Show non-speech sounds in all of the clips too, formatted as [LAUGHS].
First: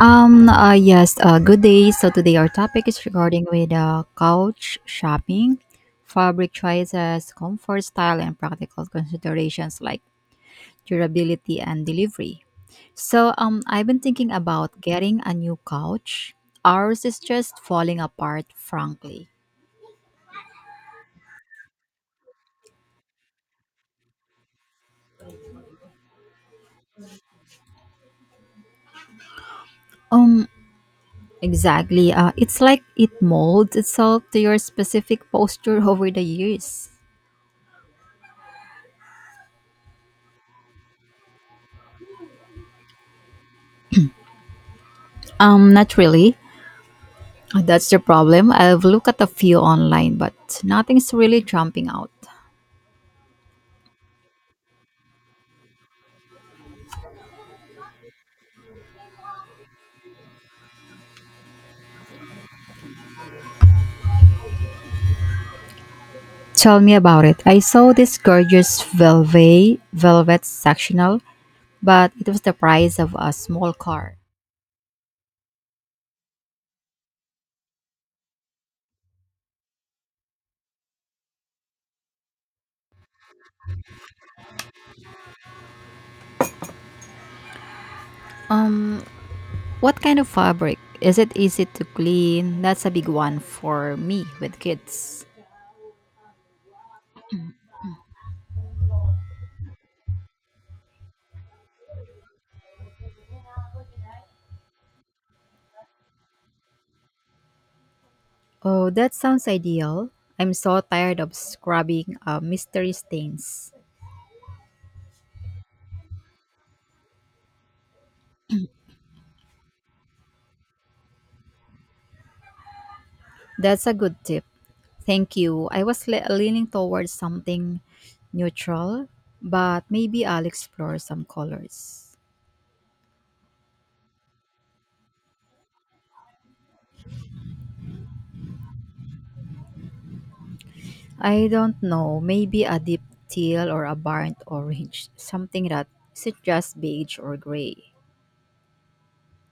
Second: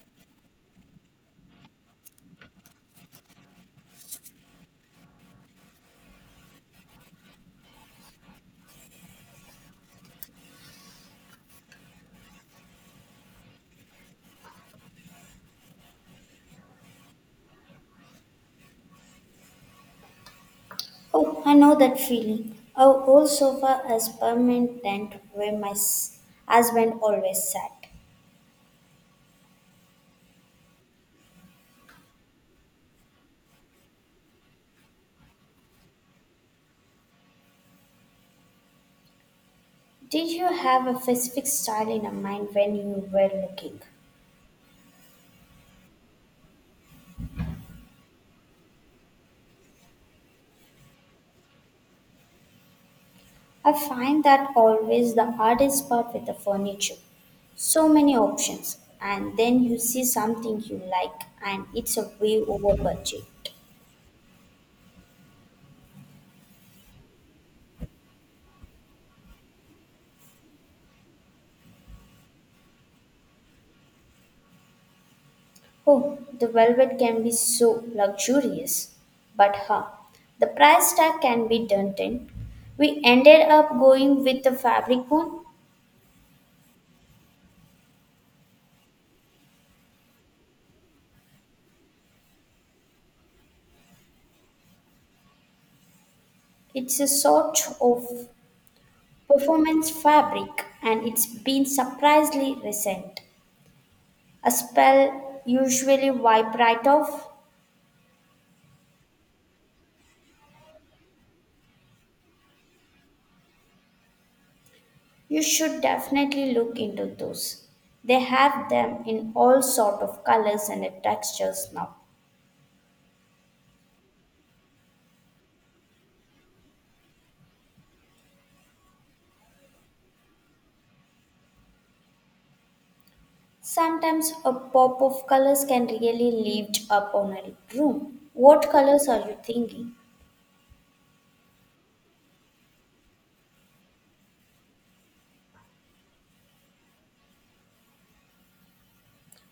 Yes, good day. So today our topic is regarding with couch shopping, fabric choices, comfort, style, and practical considerations like durability and delivery. So I've been thinking about getting a new couch. Ours is just falling apart, frankly. Oh, I know that feeling. Our old sofa is permanent tent where husband always sat. Um, exactly. It's like it molds itself to your specific posture [LAUGHS] over the years. Did you have a specific style in your mind when you were looking? Not really. That's the problem. I've looked at a few online, but nothing's really jumping out. I find that always the hardest part with the furniture. So many options, and then you see something you like, and it's a way over budget. Tell me about it. I saw this gorgeous velvet sectional, but it was the price of a small car. Oh, the velvet can be so luxurious. But the price tag can be daunting. We ended up going with the fabric one. Um, what kind of fabric? Is it easy to clean? That's a big one for me with kids. It's a sort of performance fabric and it's been surprisingly recent. A spell usually wipe right off. Oh, that sounds ideal. I'm so tired of scrubbing mystery stains. You should definitely look into those. They have them in all sort of colors and textures now. That's a good tip. Thank you. I was leaning towards something neutral, but maybe I'll explore some colors. Sometimes a pop of colors can really lift up on a room. What colors are you thinking? I don't know, maybe a deep teal or a burnt orange, something that isn't just beige or gray.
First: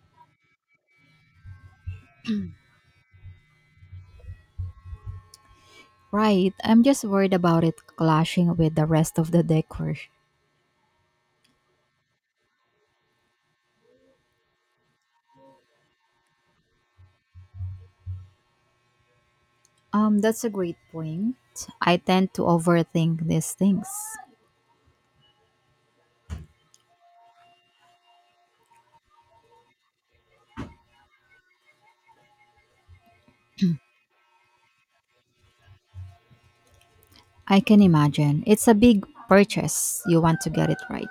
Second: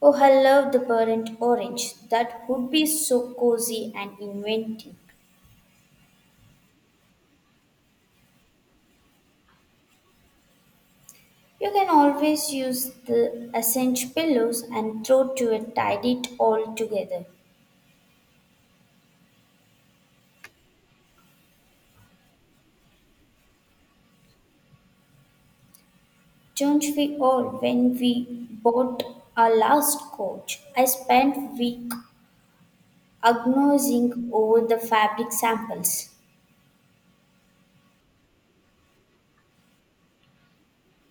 Oh, I love the burnt orange. That would be so cozy and inventive. Right, I'm just worried about it clashing with the rest of the decor. You can always use the ascent pillows and throw to it, tidy it all together. That's a great point. I tend to overthink these things. Don't we all when we bought our last coat? I spent week agonizing over the fabric samples. I can imagine. It's a big purchase. You want to get it right.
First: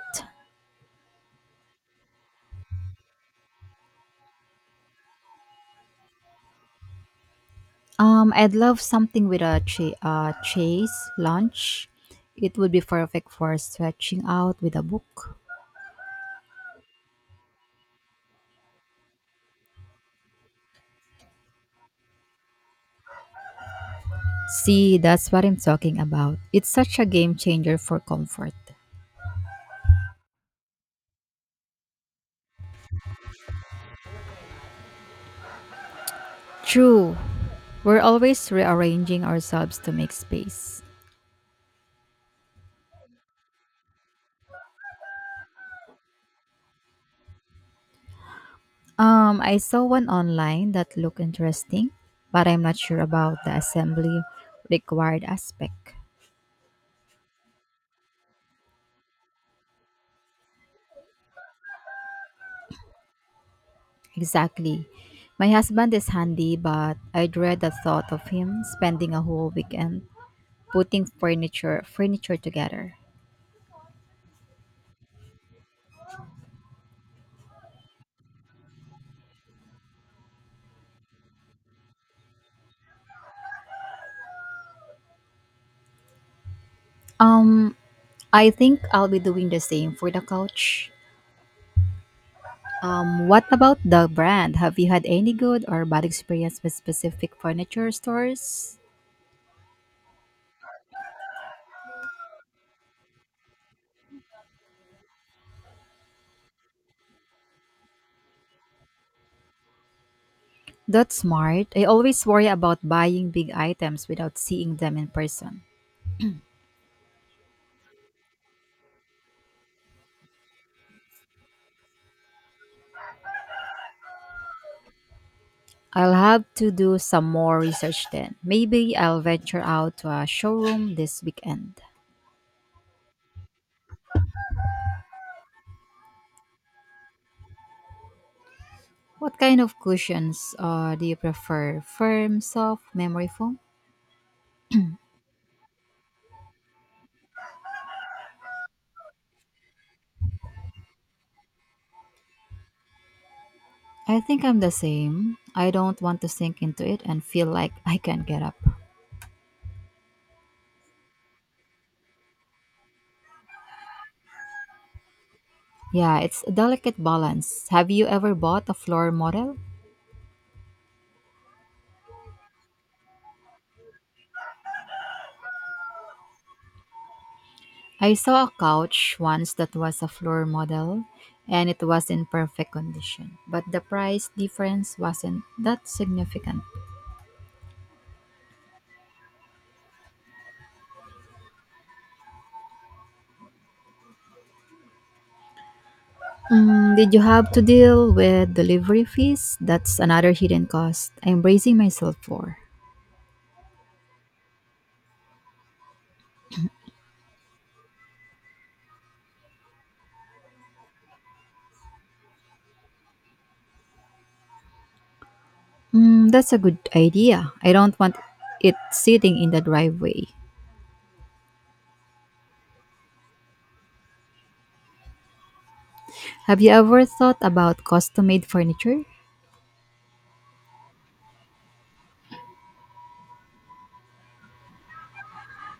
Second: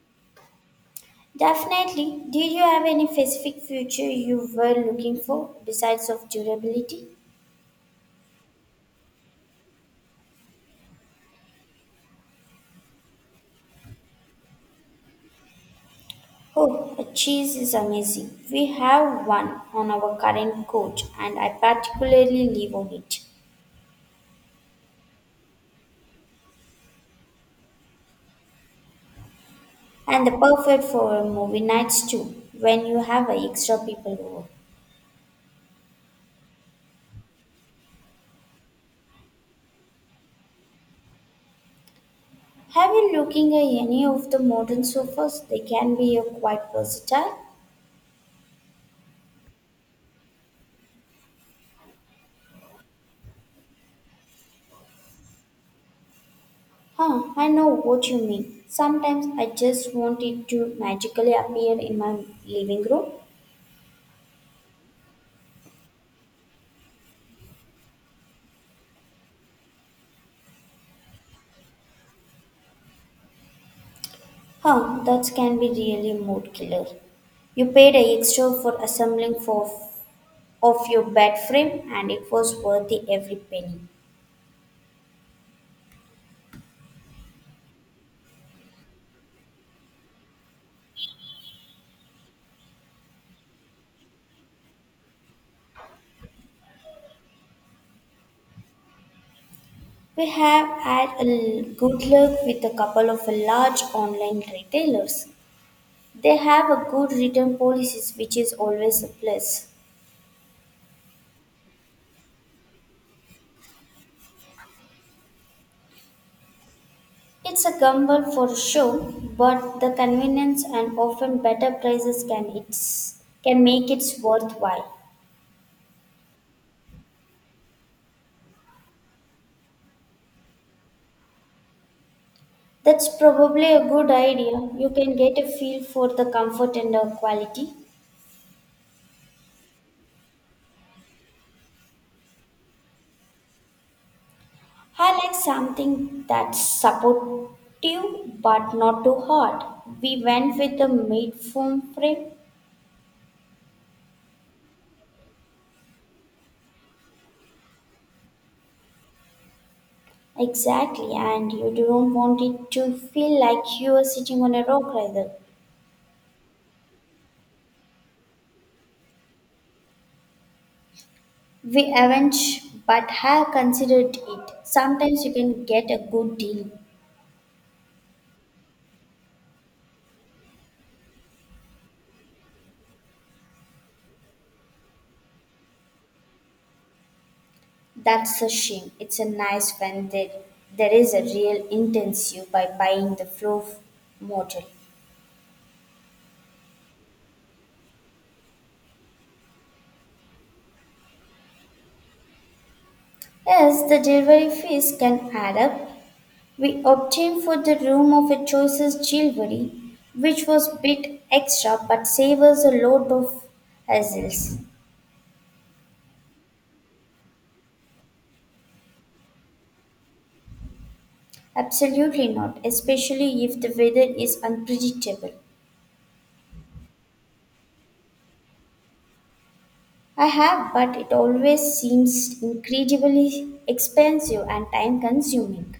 Definitely. Did you have any specific future you were looking for besides of durability? I'd love something with a chase lunch. It would be perfect for stretching out with a book. Oh, the cheese is amazing. We have one on our current coach and I particularly live on it. See, that's what I'm talking about. It's such a game changer for comfort. And the perfect for movie nights too, when you have extra people over. True, we're always rearranging ourselves to make space. Have you looking at any of the modern sofas? They can be quite versatile. I saw one online that looked interesting, but I'm not sure about the assembly required aspect. Huh, I know what you mean. Sometimes I just want it to magically appear in my living room. Exactly. My husband is handy, but I dread the thought of him spending a whole weekend putting furniture together. Huh, that can be really mood killer. You paid a extra for assembling for of your bed frame and it was worth the every penny. Um, I think I'll be doing the same for the couch. What about the brand? Have you had any good or bad experience with specific furniture stores? We have had good luck with a couple of large online retailers. They have a good return policies which is always a plus. That's smart. I always worry about buying big items without seeing them in person. It's a gamble for sure, but the convenience and often better prices can make it worthwhile. I'll have to do some more research then. Maybe I'll venture out to a showroom this weekend. That's probably a good idea. You can get a feel for the comfort and the quality. What kind of cushions do you prefer? Firm, soft, memory foam? I like something that's supportive but not too hard. We went with the made foam frame. I think I'm the same. I don't want to sink into it and feel like I can't get up. Exactly, and you don't want it to feel like you are sitting on a rock either. Yeah, it's a delicate balance. Have you ever bought a floor model? We haven't, but have considered it. Sometimes you can get a good deal. I saw a couch once that was a floor model and it was in perfect condition, but the price difference wasn't that significant. That's a shame. It's a nice there is a real intensive by buying the flow model. Mm, did you have to deal with delivery fees? That's another hidden cost I'm bracing myself for. Yes, the delivery fees can add up. We obtained for the room of a choices jewelry, which was bit extra but save us a lot of hassles. Mm, that's a good idea. I don't want it sitting in the driveway. Absolutely not, especially if the weather is unpredictable. Have you ever thought about custom made furniture? I have, but it always seems incredibly expensive and time consuming.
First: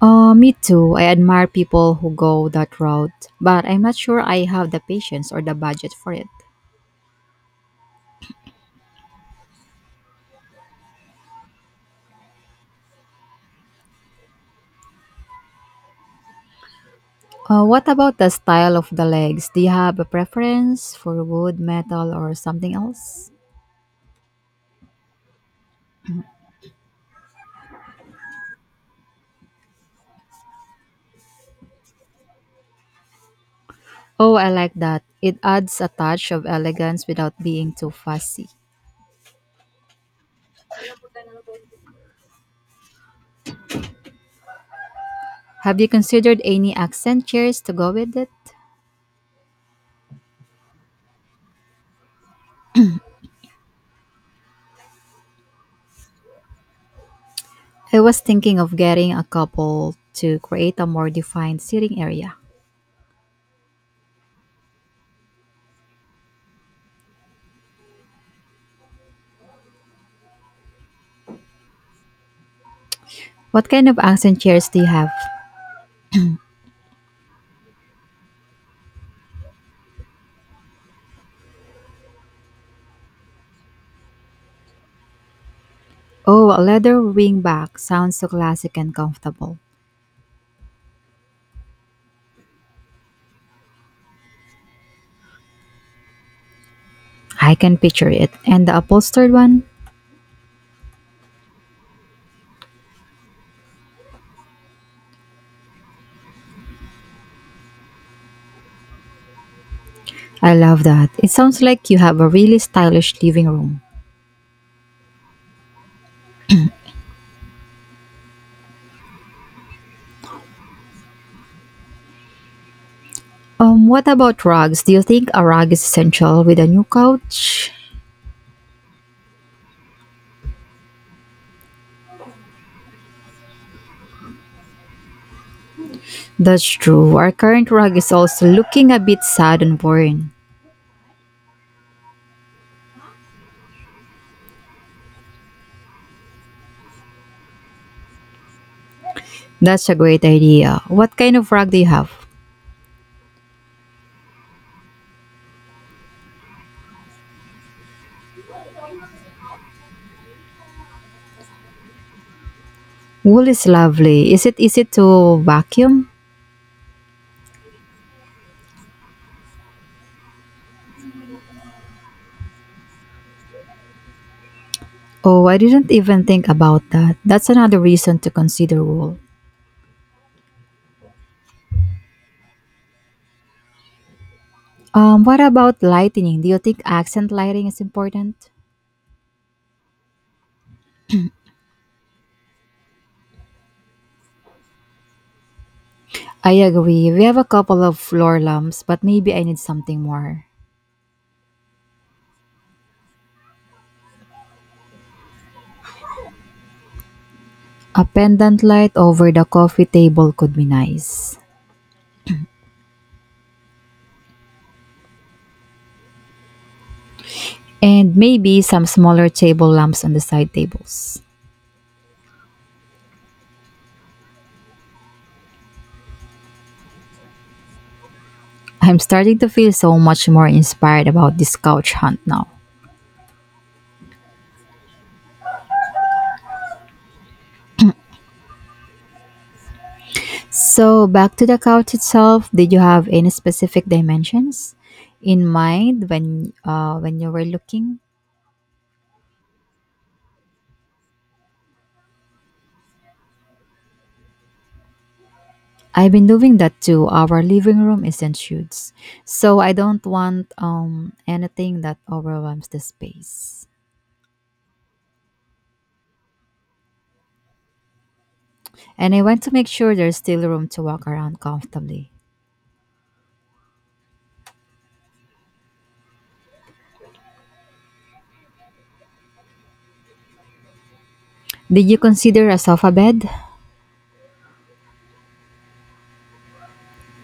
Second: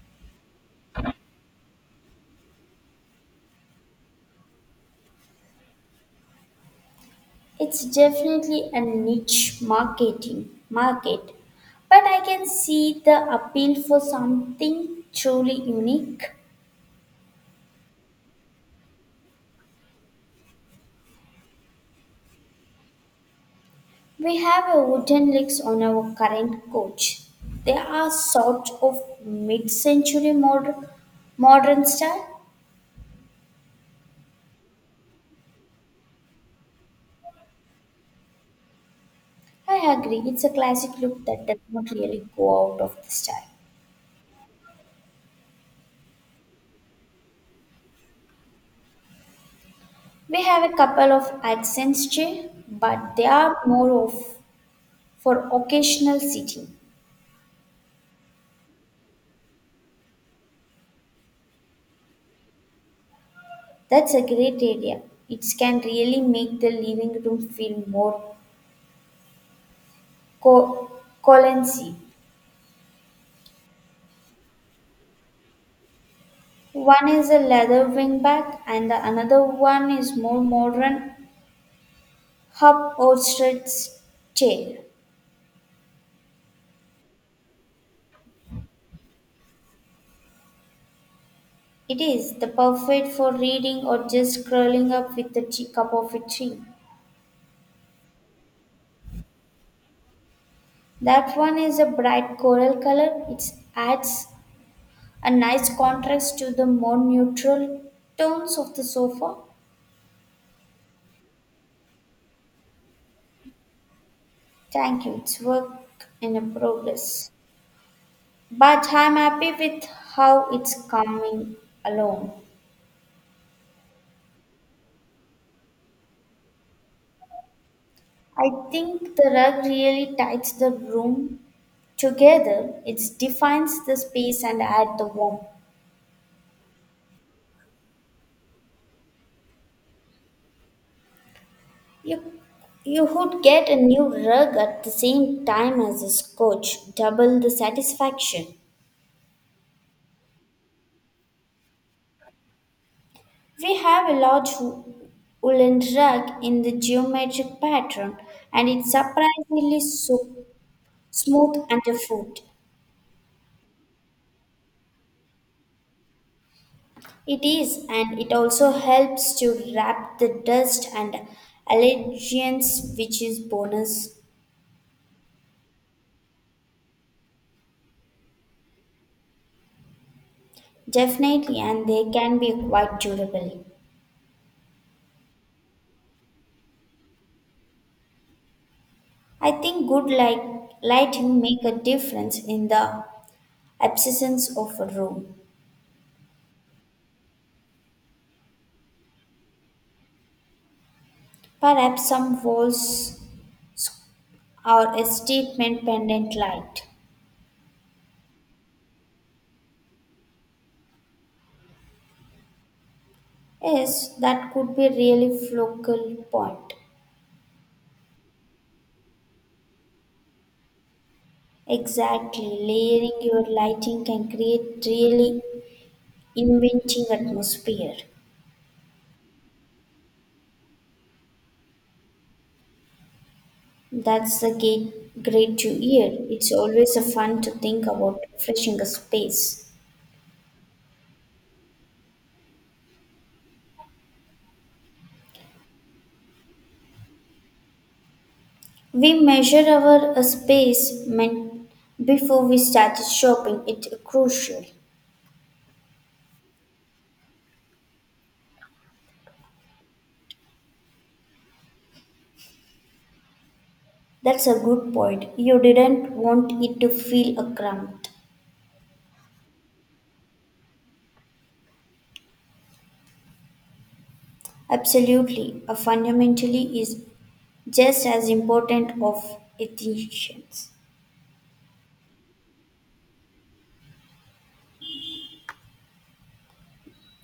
Me too. I admire people who go that route, but I'm not sure I have the patience or the budget for it. It's definitely a niche marketing market, but I can see the appeal for something truly unique. What about the style of the legs? Do you have a preference for wood, metal, or something else? We have a wooden legs on our current coach. They are sort of mid-century modern style. Oh, I like that. It adds a touch of elegance without being too fussy. I agree, it's a classic look that does not really go out of the style. Have you considered any accent chairs to go with it? We have a couple of accents chair, but they are more of for occasional sitting. I was thinking of getting a couple to create a more defined seating area. That's a great idea. It can really make the living room feel more co- cozy. What kind of accent chairs do you have? One is a leather wingback, and the another one is more modern upholstered chair. Oh, a leather wingback sounds so classic and comfortable. It is the perfect for reading or just curling up with a cup of a tea. I can picture it. And the upholstered one? That one is a bright coral color. It adds a nice contrast to the more neutral tones of the sofa. I love that. It sounds like you have a really stylish living room. Thank you. It's work in a progress. But I'm happy with how it's coming along. What about rugs? Do you think a rug is essential with a new couch? I think the rug really ties the room together. It defines the space and adds the warmth. That's true. Our current rug is also looking a bit sad and worn. You, you would get a new rug at the same time as a scotch, double the satisfaction. That's a great idea. What kind of rug do you have? We have a large woolen rug in the geometric pattern, and it's surprisingly so smooth underfoot. Wool is lovely. Is it easy to vacuum? It is, and it also helps to wrap the dust and allegiance, which is bonus. Oh, I didn't even think about that. That's another reason to consider wool. Definitely, and they can be quite durable. What about lighting? Do you think accent lighting is important? I think good lighting make a difference in the absence of a room. I agree. We have a couple of floor lamps, but maybe I need something more. Perhaps some walls or a statement pendant light. A pendant light over the coffee table could be nice. Yes, that could be really focal point. And maybe some smaller table lamps on the side tables. Exactly, layering your lighting can create really Inventing atmosphere. I'm starting to feel so much more inspired about this couch hunt now. That's the great to hear. It's always a fun to think about refreshing a space. So back to the couch itself, did you have any specific dimensions in mind when you were looking? We measure our space before we started shopping. It's crucial. I've been doing that too. Our living room isn't huge, so I don't want anything that overwhelms the space. That's a good point. You didn't want it to feel a cramped. And I want to make sure there's still room to walk around comfortably. Absolutely. A fundamentally is just as important of efficiency. Did you consider a sofa bed?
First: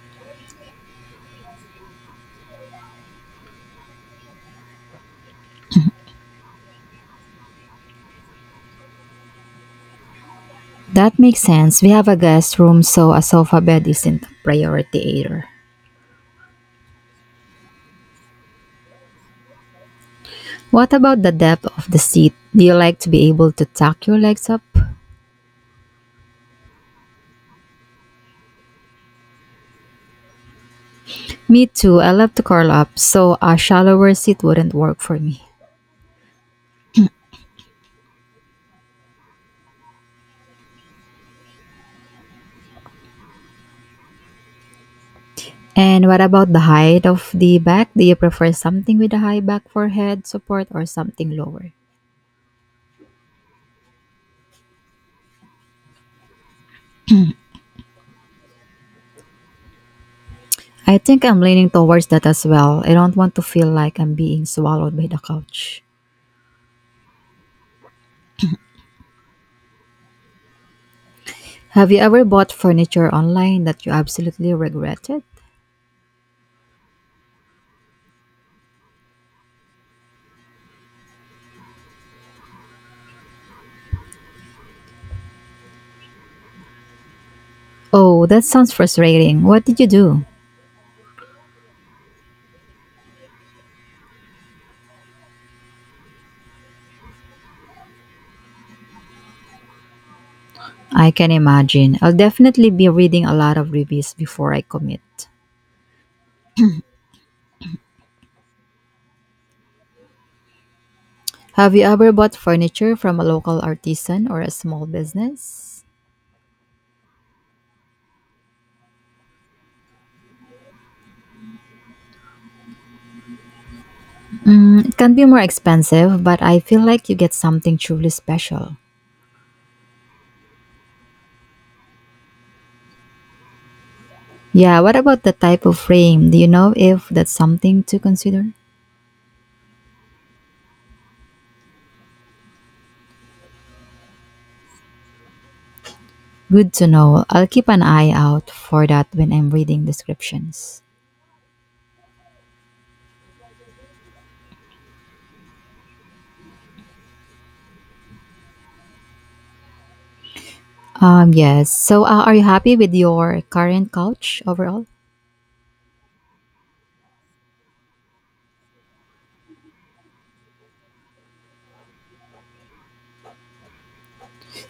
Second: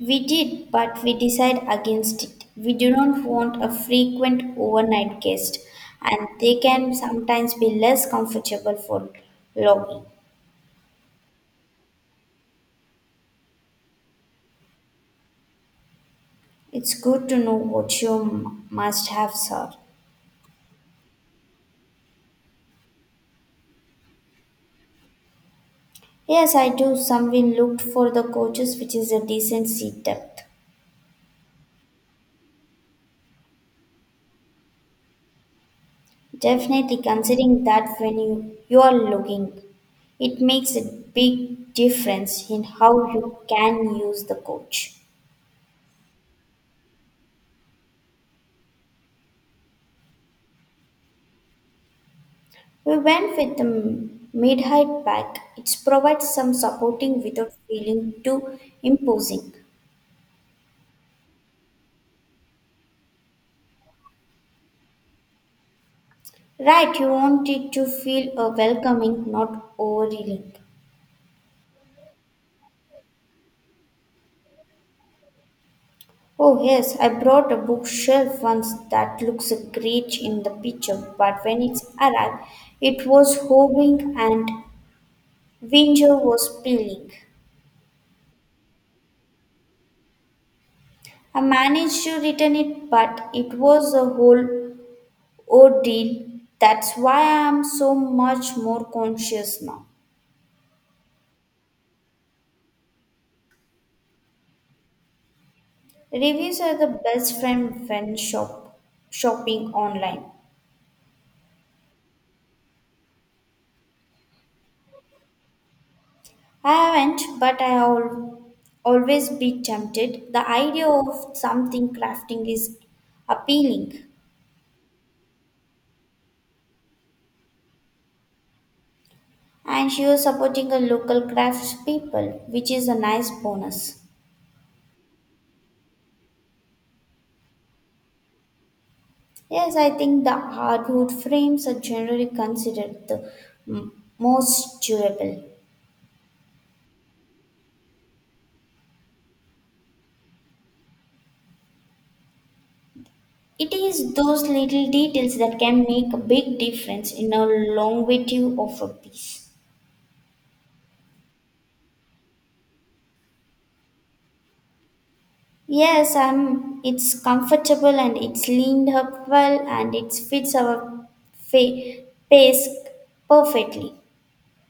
We did, but we decided against it. We do not want a frequent overnight guest, and they can sometimes be less comfortable for logging. That makes sense. We have a guest room, so a sofa bed isn't a priority either. It's good to know what you must have, sir. What about the depth of the seat? Do you like to be able to tuck your legs up? Yes, I do. Someone looked for the coaches, which is a decent seat depth. Me too, I love to curl up, so a shallower seat wouldn't work for me. Definitely considering that when you are looking, it makes a big difference in how you can use the coach. And what about the height of the back? Do you prefer something with a high back for head support or something lower? We went with the mid height pack. It provides some supporting without feeling too imposing. I think I'm leaning towards that as well. I don't want to feel like I'm being swallowed by the couch. Right, you want it to feel a welcoming, not overwhelming. Have you ever bought furniture online that you absolutely regretted? Oh yes, I brought a bookshelf once that looks great in the picture, but when it arrived, it was hovering and winter was peeling. Oh, that sounds frustrating. What did you do? I managed to return it, but it was a whole Oh, deal. That's why I am so much more conscious now. I can imagine. I'll definitely be reading a lot of reviews before I commit. Reviews are the best friend when shopping online. Have you ever bought furniture from a local artisan or a small business? I haven't, but I always be tempted. The idea of something crafting is appealing, Mm, it can be more expensive, but I feel like you get something truly special. and she was supporting a local craft people, which is a nice bonus. Yeah, what about the type of frame? Do you know if that's something to consider? Yes, I think the hardwood frames are generally considered the m- most durable. Good to know. I'll keep an eye out for that when I'm reading descriptions. It is those little details that can make a big difference in a longevity of a piece. Yes. So, are you happy with your current couch overall? Yes, it's comfortable and it's leaned up well and it fits our fa- pace perfectly.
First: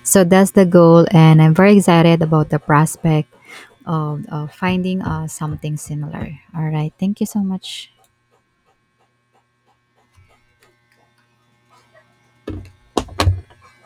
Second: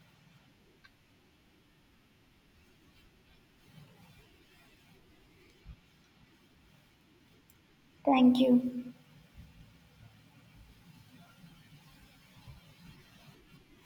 So that's the goal, and I'm very excited about the prospect of finding something similar. All right, thank you so much. Thank you.